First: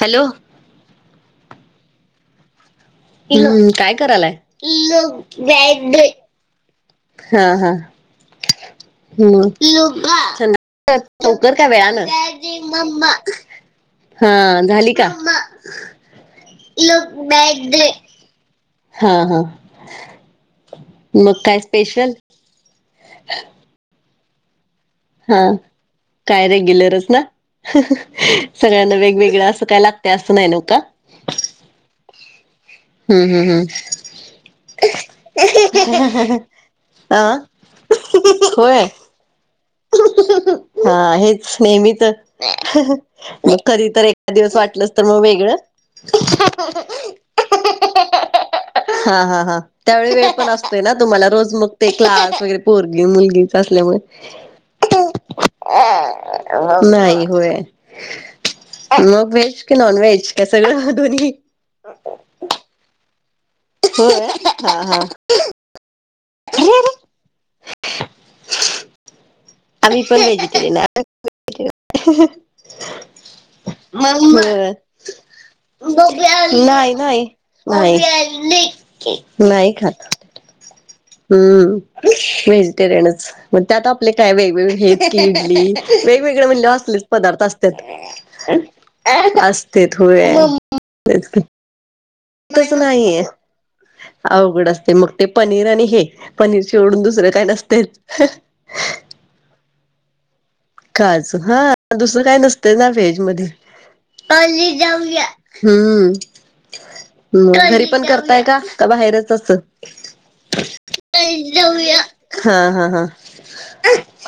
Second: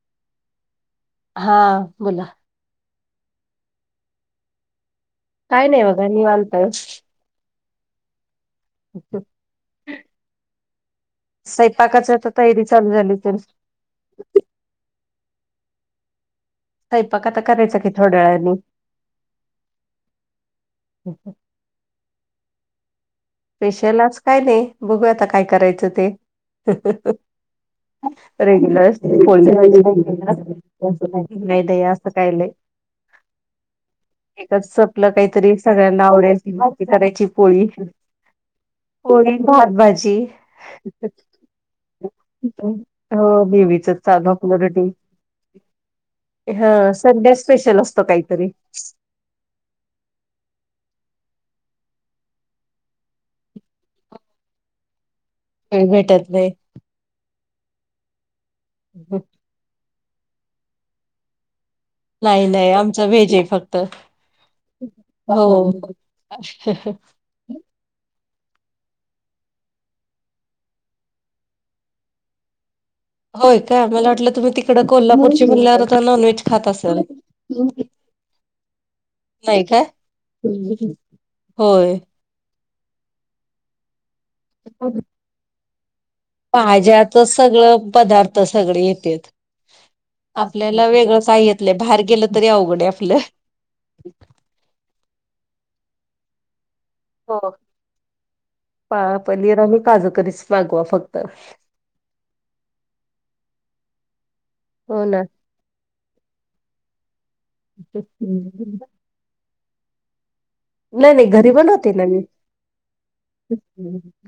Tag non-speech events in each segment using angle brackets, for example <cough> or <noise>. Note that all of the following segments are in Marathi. हॅलो. हा बोला. हा काय करायलाय? काय नाही बाघा निवांत. हा हा म <unintelligible> हो लवकर का वेळा न. स्वयंपाकाच आता तयारी चालू झाली तर हा झाली का? स्वयंपाक आता करायचा की थोड्या वेळानी हा हा. मग काय स्पेशल? <inaudible> स्पेशल आज काय नाही बघू आता हा काय करायच ते. काय रेग्युलरच ना रेग्युलर सगळ्यांना <inaudible> वेगवेगळं असं काय लागते असं नाही न का नाही दया अस कायले. हम् हम् हम्. एकच सपल काहीतरी सगळ्यांना आवडायची ती करायची अ पोळी. होय. पोळी, भात, भाजी. हा हेच नेहमीच हो मग कधी नेहमीच तर चालू एकाद दिवस वाटलस तर मग वेगळ. हा संडे स्पेशल असतो काहीतरी. हा हा हा. त्यावेळी वेळ पण असतोय ना तुम्हाला रोज मग ते क्लास वगैरे पोरगी मुलगीच असल्यामुळे. वेळ भेटत नाही नाही होय म वेज की नॉन व्हेज का सगळा दोन्ही. नाही नाही आमचा व्हेज आहे फक्त त होय हा हा हो. आम्हीपण व्हेजिटेरियन. होय का मला वाटलं तुम्ही तिकडं कोल्हापूरची म्हणल्यावर <inaudible> आता नॉनव्हेज होय खात नाही असाल नाही. नाही. नाही खात <unintelligible> <unintelligible> हम्म. होय व्हेजिटेरियनच. मग त्यात आपले काय वेगवेगळे हे की इडली- वेगवेगळे म्हटल्यावर असलेच भाज्याच पदार्थ असत्यात. सगळं पदार्थ सगळे येतेत असतेत. होय. आपल्याला वेगळं तेच की. काय येत बाहेर गेलत. नाहीए. अवघड असतेय मग ते पनीर आणि हे. पनीर सोडून दुस - -र काय हो नसतय. पा पनीर आणि काजू करीच. मागवा फक्त काजू हां. दुसरं काय नसतय ना व्हेज मध्ये. हो ना हम्म. हम्म. घरी पण करताय का? नाही का बाहेरच असं? नाही घरी बनवते हा. ना मी हा. हा.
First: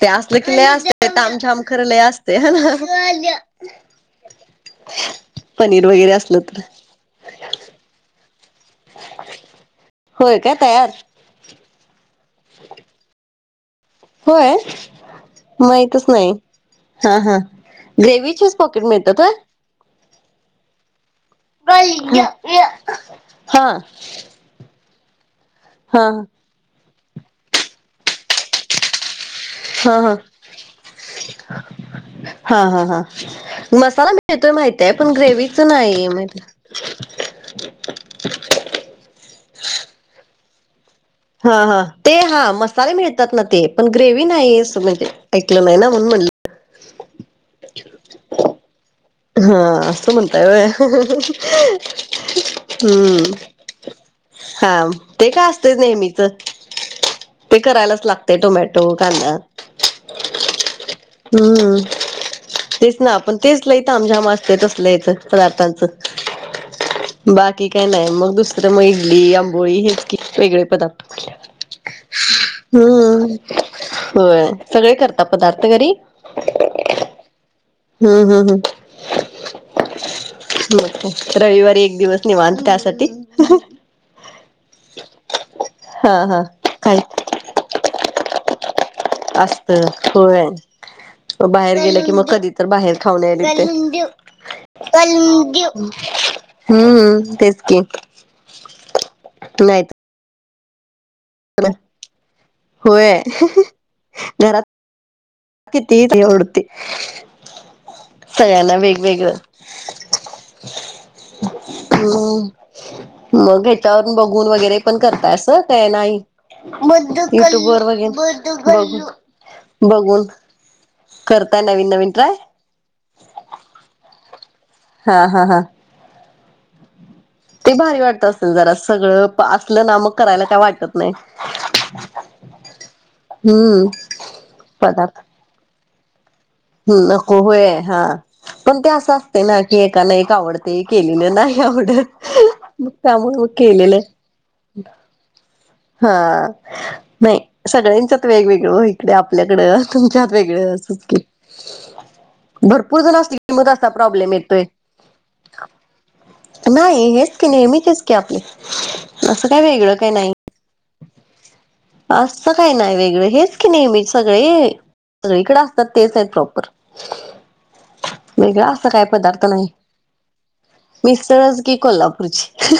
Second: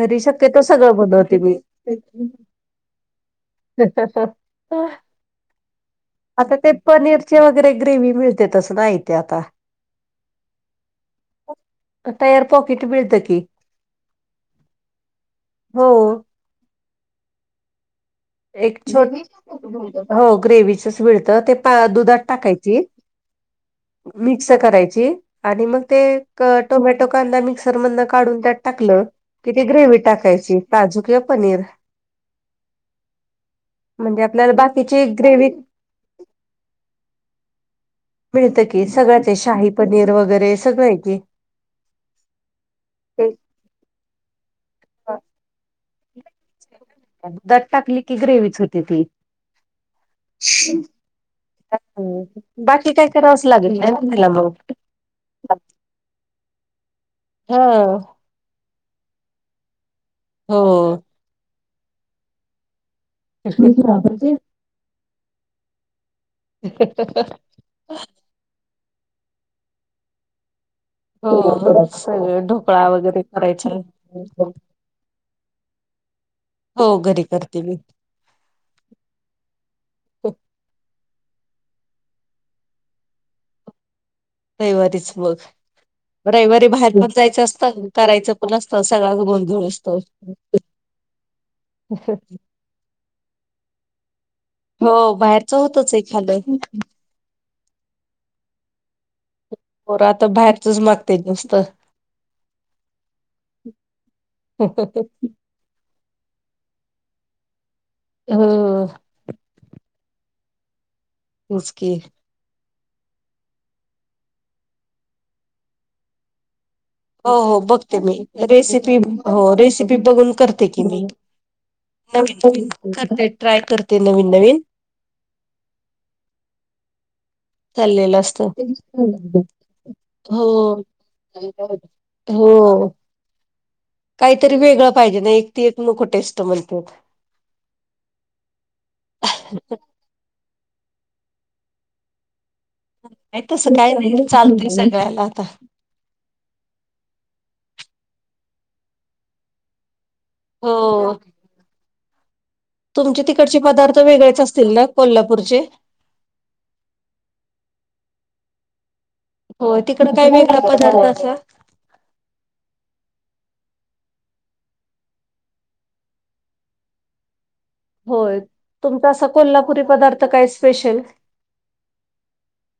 ते घरी असलं की शक्यतो लय अस सगळं - बनवते मी तामछाम खर लय असत. हाय ना? पनीर वगैरे अस- आता ते पनीरची वगैरे ग्रेव्ही मिळत- ते तस नाही ते आता. होय काय तयार तयार पॉकेट मिळतं की. होय? हो माहितच नाही. हां. हां. ग्रेव्ही - एक छोटी <unintelligible> हो. ग्रेव्हीचच मिळतं. ते दुधात टाकायची. हां. -क्स करायची आणि मग ते टोमॅटो, कांदा मिक्सर मधन काढून त्यात टाकलं- कि ती ग्रेव्ही टाकायची. काजू किंवा पनीर. हां. हां. हां. मसाला म्हणजे मिळतोय आपल्याला माहीतीए. बाकीची पण ग्रेव्ही ग्रेव्हीच नाही म्ह- मिळत की. सगळंच आहे. शाही पनीर वगैरे सगळंय की. हां. हां. ते हां मसाले मिळतात ना ते. पण ग्रेव्ही नाही असं नाही म्हणजे ऐकलं नाही ना म्हणून म्हणलं. <unintelligible> टाकली की ग्रेव्हीच होते ती. हां. अस म्हणताय होय. हम्म. बाकी काय हम्म. करावंच लागेल ना त्याला मग हां. ते काय असतेच नेहमीच. ते हा करायलाच लागतय टोमॅटो, कांदा- हो. हम्म. तेच ना पण तेच लय तामझाम असत. तस लय चं पदार्थांचं <unintelligible> की काही नाही मग दुसरं त मग इडली, आंबोळी हेच की वेगळे पदार्थ. हो. सगळ ढोकळा वगैरे हम्म करायचा. होय सगळे करता पदार्थ घरी हो घरी करते मी. हम्म. हम्म. हम्म. रविवारी एक दिवस निवांत त्यासाठी. रविवारीच मग. हा हा रविवारी बाहेर काय पण जायच असत. करायचं पण असतं. सगळाच गोंधळ असत असतो. होय बाहेर गेलं की मग कधी तर बाहेर खाऊन याय लागत. हो बाहेरच हम्म. होतच आहे खालं हं. तेच की. नाही. पोर आता बाहेरचच माग- <unintelligible> होय हो घरात- किती ते <unintelligible> सगळ्यांना वेगवेगळं. तेच <unintelligible> की नाही. मग ह्याच्यावरून बघून वगैरे पण करताय अस ते नाही. हो हो युट्युब वर बघते बघेन मी रेसिपी बघून, हो रेसिपी बघून. करते की करता नवीन नवीन ट्राय. घरते ट्राय करते नवीन नवीन. हा हा हा! ते भारी चाललेलं वाटत असत असेल जरा सगळं असलं ना मग करायला काय हो. वाटत नाही हो हम्म काहीतरी वेगळ पाहिजे ना एक ते एक नको टेस्ट म्हण. मुलं कोवळी आहे हा पन ते असं असतय ना की एक एकाला एक आवडते केलेलं नाही आवडत. मग त्यामुळे नाही मग तसं काय केलेलं नाही चालतय, सगळ्याला आता. हा नाही सगळ्यांच्यात वेगवेगळं हो इकडे आपल्याकडं. तुमच्यात वेगळे असच हो की. भरपूर जण तुमचे असतील कि तिकडचे मग असा पदार्थ प्रॉब्लेम वेगळेच येतोय. असतील ना कोल्हापूरचे नाही हेच की नेहमीचेच की आपले असं काही हो वेगळं तिकड काही काय नाही. वेगळा पदार्थ असा <unintelligible> असं काही नाही वेगळं हेच की नेहमी सगळे. इकडे असतात तेच आहेत प्रॉपर. होय वेगळा असा काय तुमचा पदार्थ नाही कोल्हापुरी पदार्थ काय स्पेशल मीच तळच की कोल्हापूरची.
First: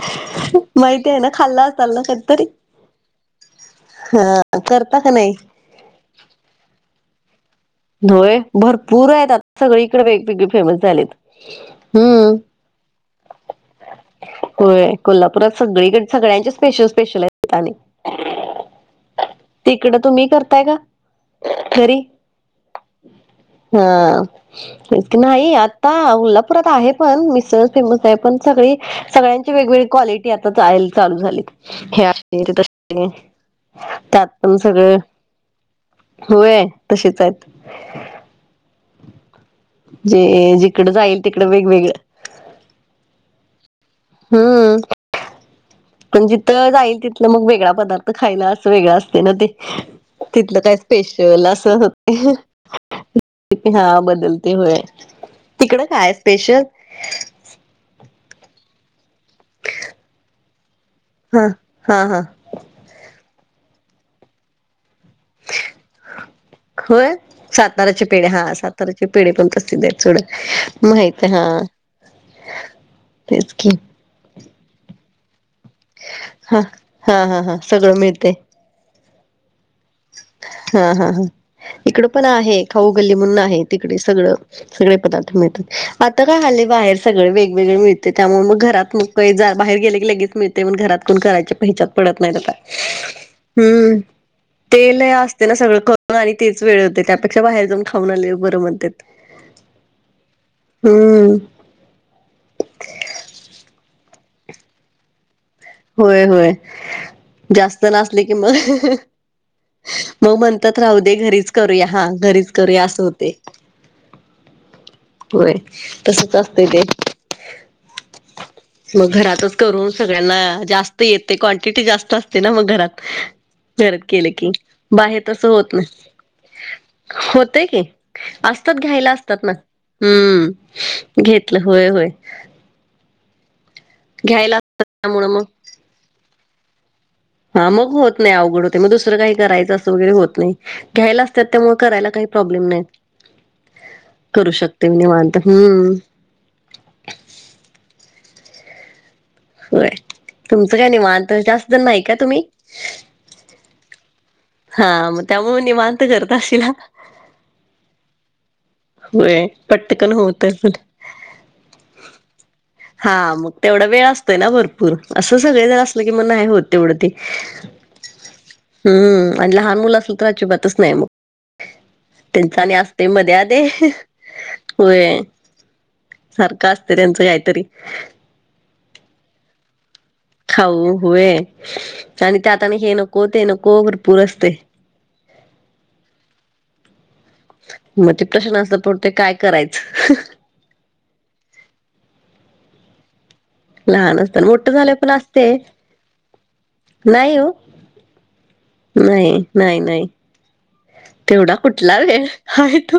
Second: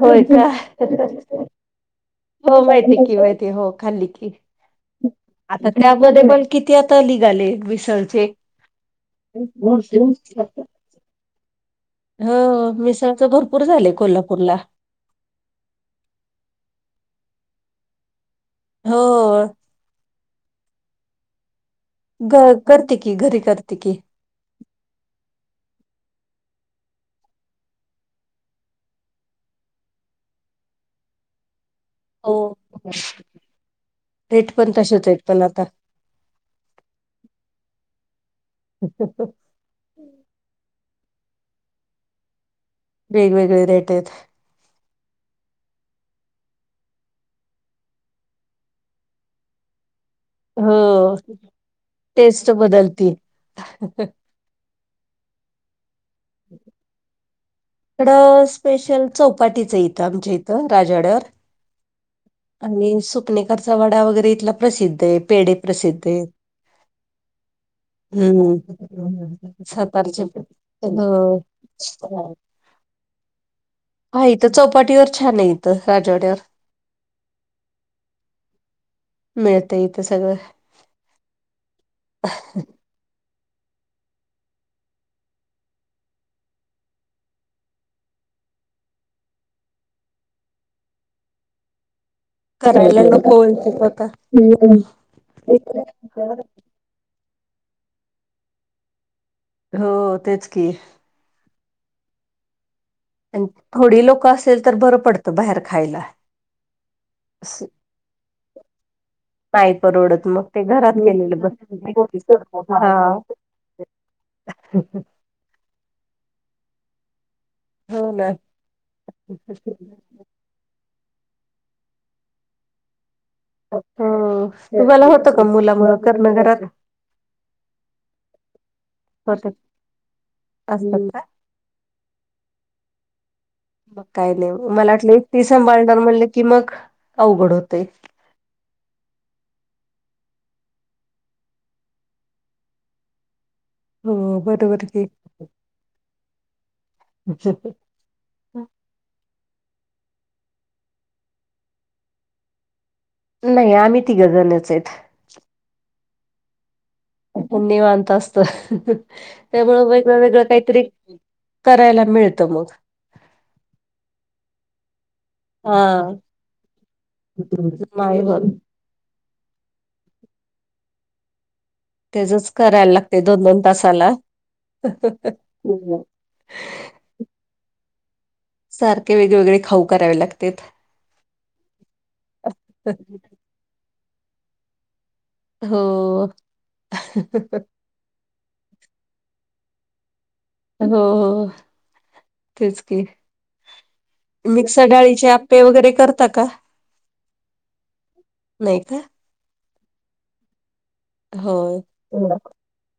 होय का? माहिती आहे ना खाल्ला असाल ना कधीतरी हो माहिती की, माहिती हो खाल्ली की. करता का नाही? आता त्यामध्ये पण किती आता लिघाले विष धुळे भरपूर आहेत आता सगळी इकडे वेगवेगळे फेमस झालेत. ह हम्म मिसळच भरपूर झालंय कोल्हापूरला. होय कोल्हापुरात सगळीक सगळ्यांचे स्पेशल, स्पेशल आहेत <unintelligible> हो! तिकडं तुम्ही करताय का घरी? घरात करते की घरी करते की. हा नाही आता कोल्हापुरात आहे पण मिसळ फेमस आहे पण सगळी सगळ्यां ती वेगवेगळे क्वालिटी आता चालू झाली हो <unintelligible> त्यात रेट पण सगळं तसेच आहेत पण आता होय तसेच आहेत. <inaudible> जे जिकडं जाईल तिकड वेगवेगळं. बेईन वेगळे रेटेत. हूं! पण जिथं जाईल तिथलं मग वेगळा पदार्थ खायला असं वेगळं असते ना ते. तिथलं हो काय स्पेशल असं. टेस्ट बदलती हा बदलते होय, तिकडं काय स्पेशल? इकडं स्पेशल चौपाटीचं इथं आमच्या इथं राजवाडया वर. हा हा हा! आणि सुपनेकरचा वडा वगैरे इथला प्रसिद्ध हे पेढ प्रसिद्ध हे. होय साताराचे पेढे हा साताराचे पेढे पण हम्म प्रसिद्ध आहेत सोड सातारच्या हो <inaudible> तेचकी! हा, इथं चौपाटीवर छान ये. हं, हं हं हं सगळं मिळतय. मिळतय इथंच हं हं हं इकड पण आहे, खाऊ गल्ली म्हणून आहे, तिकडे सगळं. सगळे पदार्थ मिळतात, आता काय हल्ली बाहेर सगळे, वेगवेगळे मिळते, त्यामुळे मग घरात पै जा, बाहेर गेले की लगेच मिळते, म घरात कोण करायच्या पेच्यात पडत नाहीत आता, करायला नको हम्म. म्हणतात आता. ते लई असते ना सगळं करून आणि तेच वेळ होते, त्यापेक्षा बाहेर जाऊन खाऊन आलेले, बरं म्हणत्यात. हो, तेच की. हम्म. अन थोडी लोकं असेल, तर बरं पड त, बाहेर खायला. होय होय, जास्त ना असले कि, मग नाही परडवत, मग ते म्हणतात घरात राहू दे गेलेले घरीच करूया हा बस घरीच करूया असं होते <unintelligible> ह ह. व्हय, तसंच असतंय ते. हो ना मग घरातच करून सगळ्यांना, जास् त येते, क्वांटिटी जास्त असते ना, मग घरात. जर केलं हो की, तुम्हाला बाहेर होतं का तसं होत ना मुलामुळं करणं घरात? होतय की, असतात घ्यायला असतात होत ना. असतात का? हम्म, घेतलं होय-होय. मग काय नाही, असतात मला वाटलं त्यामुळे मग एकटी सांभाळणार म्हणलं की मग अवघड हां, होतय. मग होत नही, अवघड होत मग दुसरं काही करायचं असं वगैरे होत नही, घ्यायला असतात, त्यामुळे करायला काही प्रॉब्लेम नाही. हो करू बरोबर शकते म की. निवांत, हम्म. व <unintelligible> व्हय, तुमचं काय निवांत, जास्त जण नाही का, तुम्ही? नही, आम्ही तीघ जणं. हां, म त्यामुळ निवांत करत अशील हा. आपण निवांत असत, होय त्यामुळं पटकन वेगळं-वेगळं होत असेल काहीतरी करायला मिळत, मग. हां, म तेवढा वेळ असतोय ना भरपूर, असं सगळेजण हा असलं की, मग नाही होत, तेवढं ते. <unintelligible> नाही होत. हम्म अन लहान मुल असल, तर अजिबातच नही मग. त्याचच त्यांचं आणि करायला असते, लागते दोन दोन मध्ये-आदे होय. हम् ह. सारखं असत, त्यांचं काहीतरी. सारखे वेगळे-वेगळे खाऊ करावे लाग खाऊ होय आणि त्यात आणि हे नको, तें नको भरपूर असतंय. हो, ह्ह्हणं. म ते प्रश्न असतात, पण ते काय करायचं? हो हो, तेच की. लहान असताना मोठं मिक्स झालं डाळीचे आप्पे वगैरे, करता का? नाहीय ओ. नाही का नही, नाही-नाही. तेवढा हो कुठला वेळ, आहे तो,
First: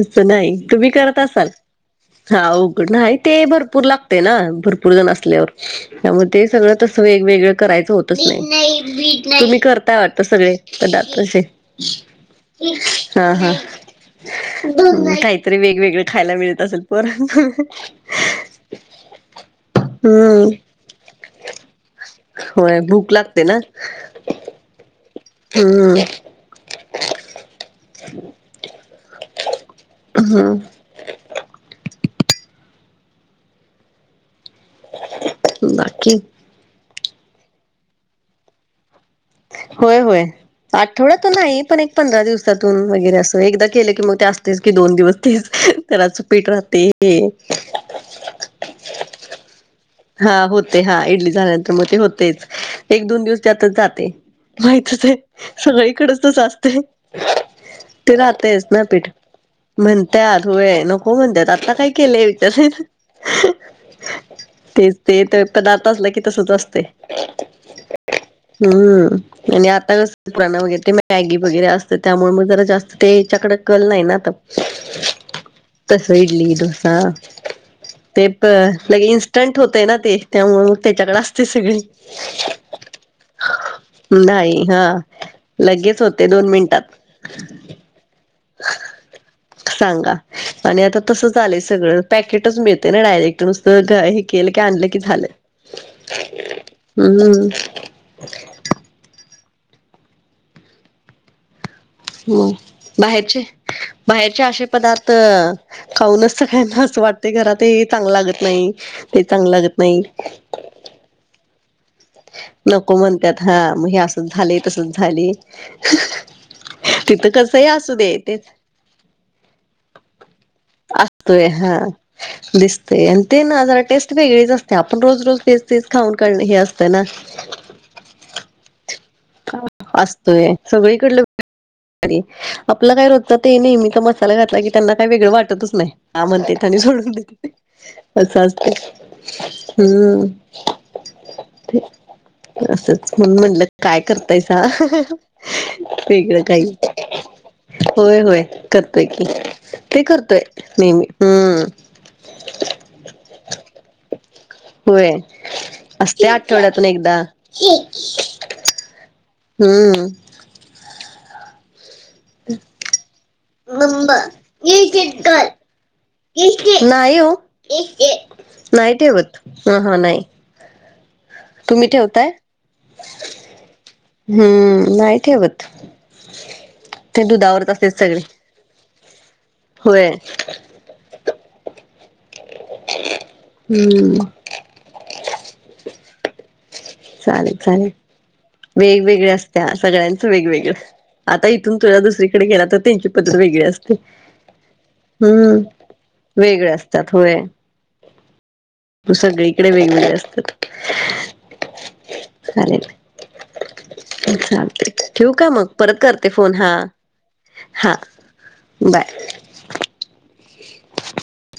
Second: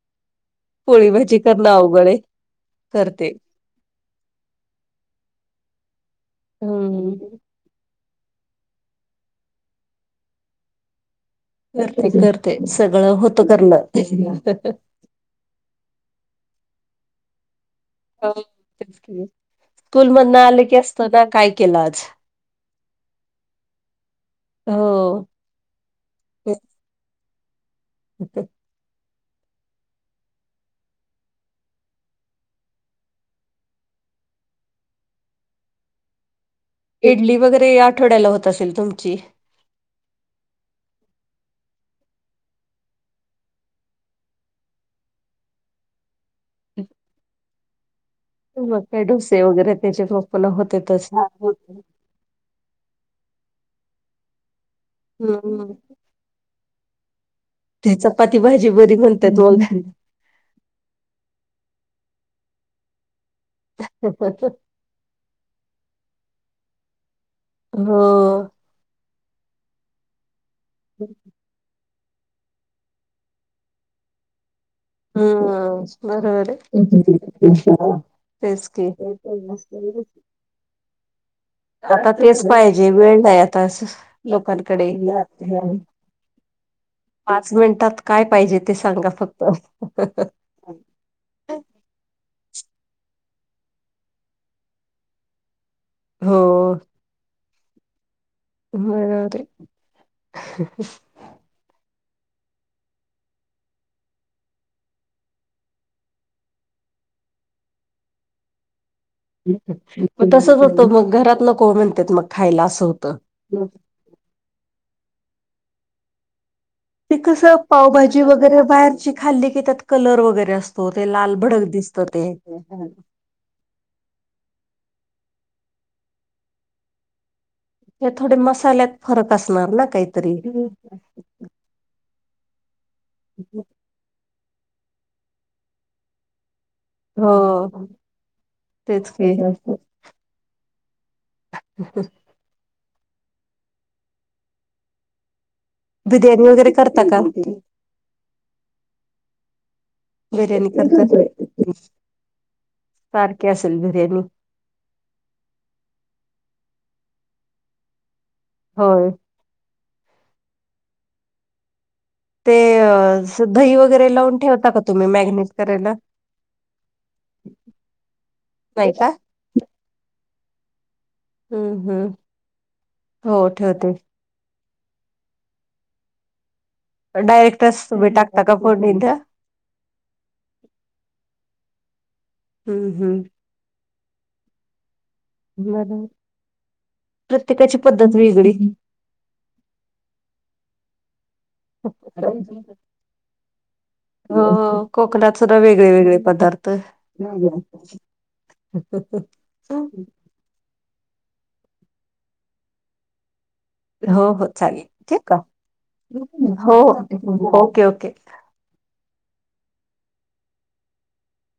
असं नाही. तुम्ही पोळी करत भाजी असाल करणं अवघड आहे हाघड नाही करते ते भरपूर लाग ते ना भरपूर जण असल्यावर त्यामूळ ते सगळं तस हम्म वेगवेगळ करायच होतच नाही तुम्ही करताय वाटत सगळे पदार्थ अशे. करते करते सगळं होत करणं. हम का तरी वेगवेगळ खायला मिळत असेल पर हो तेच की. स्कूल मधन हम्म आले की असत ना काय केलं आज. होय भूक लागते ना हो. हम्म. ओके. अंह. बाकी इडली वगैरे आठवड्याला होत असेल तुमची. होय होय. आठवडा तर नाही पण एक पंधरा दिवसातून वगैरे अस एकदा केलं की मग ते असतेच की दोन दिवस तेच. त्याला च पीठ राहते. मग काय डोसे वैगेरे हा होते हा इडली झाल्यानंतर मग ते होतेच. एक दोन दिवस त्यातच जाते माहितच आहे हम्म सगळीकडेच तसं असते. ते चपाती राहतयच भाजी ना बरी पीठ म्हणतात मग. म्हण त्यात होय नको म्हणत्यात आता काय केलंय विचार तेच ते तर पदार्थ असलं की तसच असते. ह. हम्म आणि आता कसण वगर ते मॅगी वगैरे असत त्यामुळे मग जरा जास्त ते याच्याकड कल नाही ना आता. हम तस इडली बरोबरे. डोसा ते त लगे इन्स्टंट होतय ना ते त्यामुळे मग त्याच्याकडे सगळी. आता तेच पाहिजे वेळ नाही आता नाही हा लोकांकडे. लगेच होते दोन मिनिटात. पाच मिनिटात काय पाहिजे ते सांगा फक्त. सांगा आणि आता तसं झालंय सगळं पॅकेटच मिळते ना डायरेक्ट नुसतं हे केलं की आणलं की झालं. हो हम्. होय ना रे. हो बाहेरचे बाहेरचे असे पदार्थ खाऊनच सगळ्यांना असं वाटते घरा ते चांगलं लागत नाही ते चांगलं लागत नाही. तो मग घरात नको म्हण नको म्हणतात हा मग हे असंच झाले तसच झाले. ते तिथं कसं कसही असू दे पावभाजी तेच वगैरे बाहेरची खाल्ली की त्यात कलर वगैरे असतो ते लाल भडक दिसत ते. दिसते आणि ते ना जरा टेस्ट वेगळीच असते आपण रोज रोज तेच तेच खाऊन काणे हे असतं ना. हे थोडे मसाल्यात फरक असणार ना काहीतरी. असतोय सगळीकडलं आपलं काय रोजत ते नाही मी तर मस्त ला घातला की त्यांनाय वेगळं वाटतच नाही म्हण सोड. हो असं तेच की असतं हम्म. असच म्हनुन म्हणलं, काय करतायसा? वेगळं बिर्याणी वगैरे काही, करता का? होय होय करतोय की. ते करतोय बिर्याणी नेहमी करते हुं. सारखी असेल बिर्याणी. होय, असत्या आठवड्यातून एकदा. होय. हूम. ते दही वगैरे लावून ठेवता का तुम्ही मॅगनेट करायला? नाही ओ नाही नाही का? ठेवत. ह हां नाही. तुम्ही हम्म हम्म. ठेवताय? हो ठेवते हुं. नाही ठेवत. ते दुधावरच डायरेक्टच असतेत तुम्ही सगळे टाकता का फोडनीत? होय. हुं. हू. उं. बर, प्रत्येकाची पद्धत वेगळी. वेगळी असत्या, सगळ्यांचं वेगवेगळ आता ईथून तुला दुसरीकडे गेला तर, त्यांची पद्धत वेगळी असते. हो हो, कोकणात सुद्धा हम्म वेगळे वेगळे पदार्थ. वेगळे असतात हो सगळीकडे वेगवेगळे असतात. चालेल. हो हो चालेल. चालतय, ठेवू का मग? परत करते फोन हो ओके हा. ओके. बाय. <inaudible>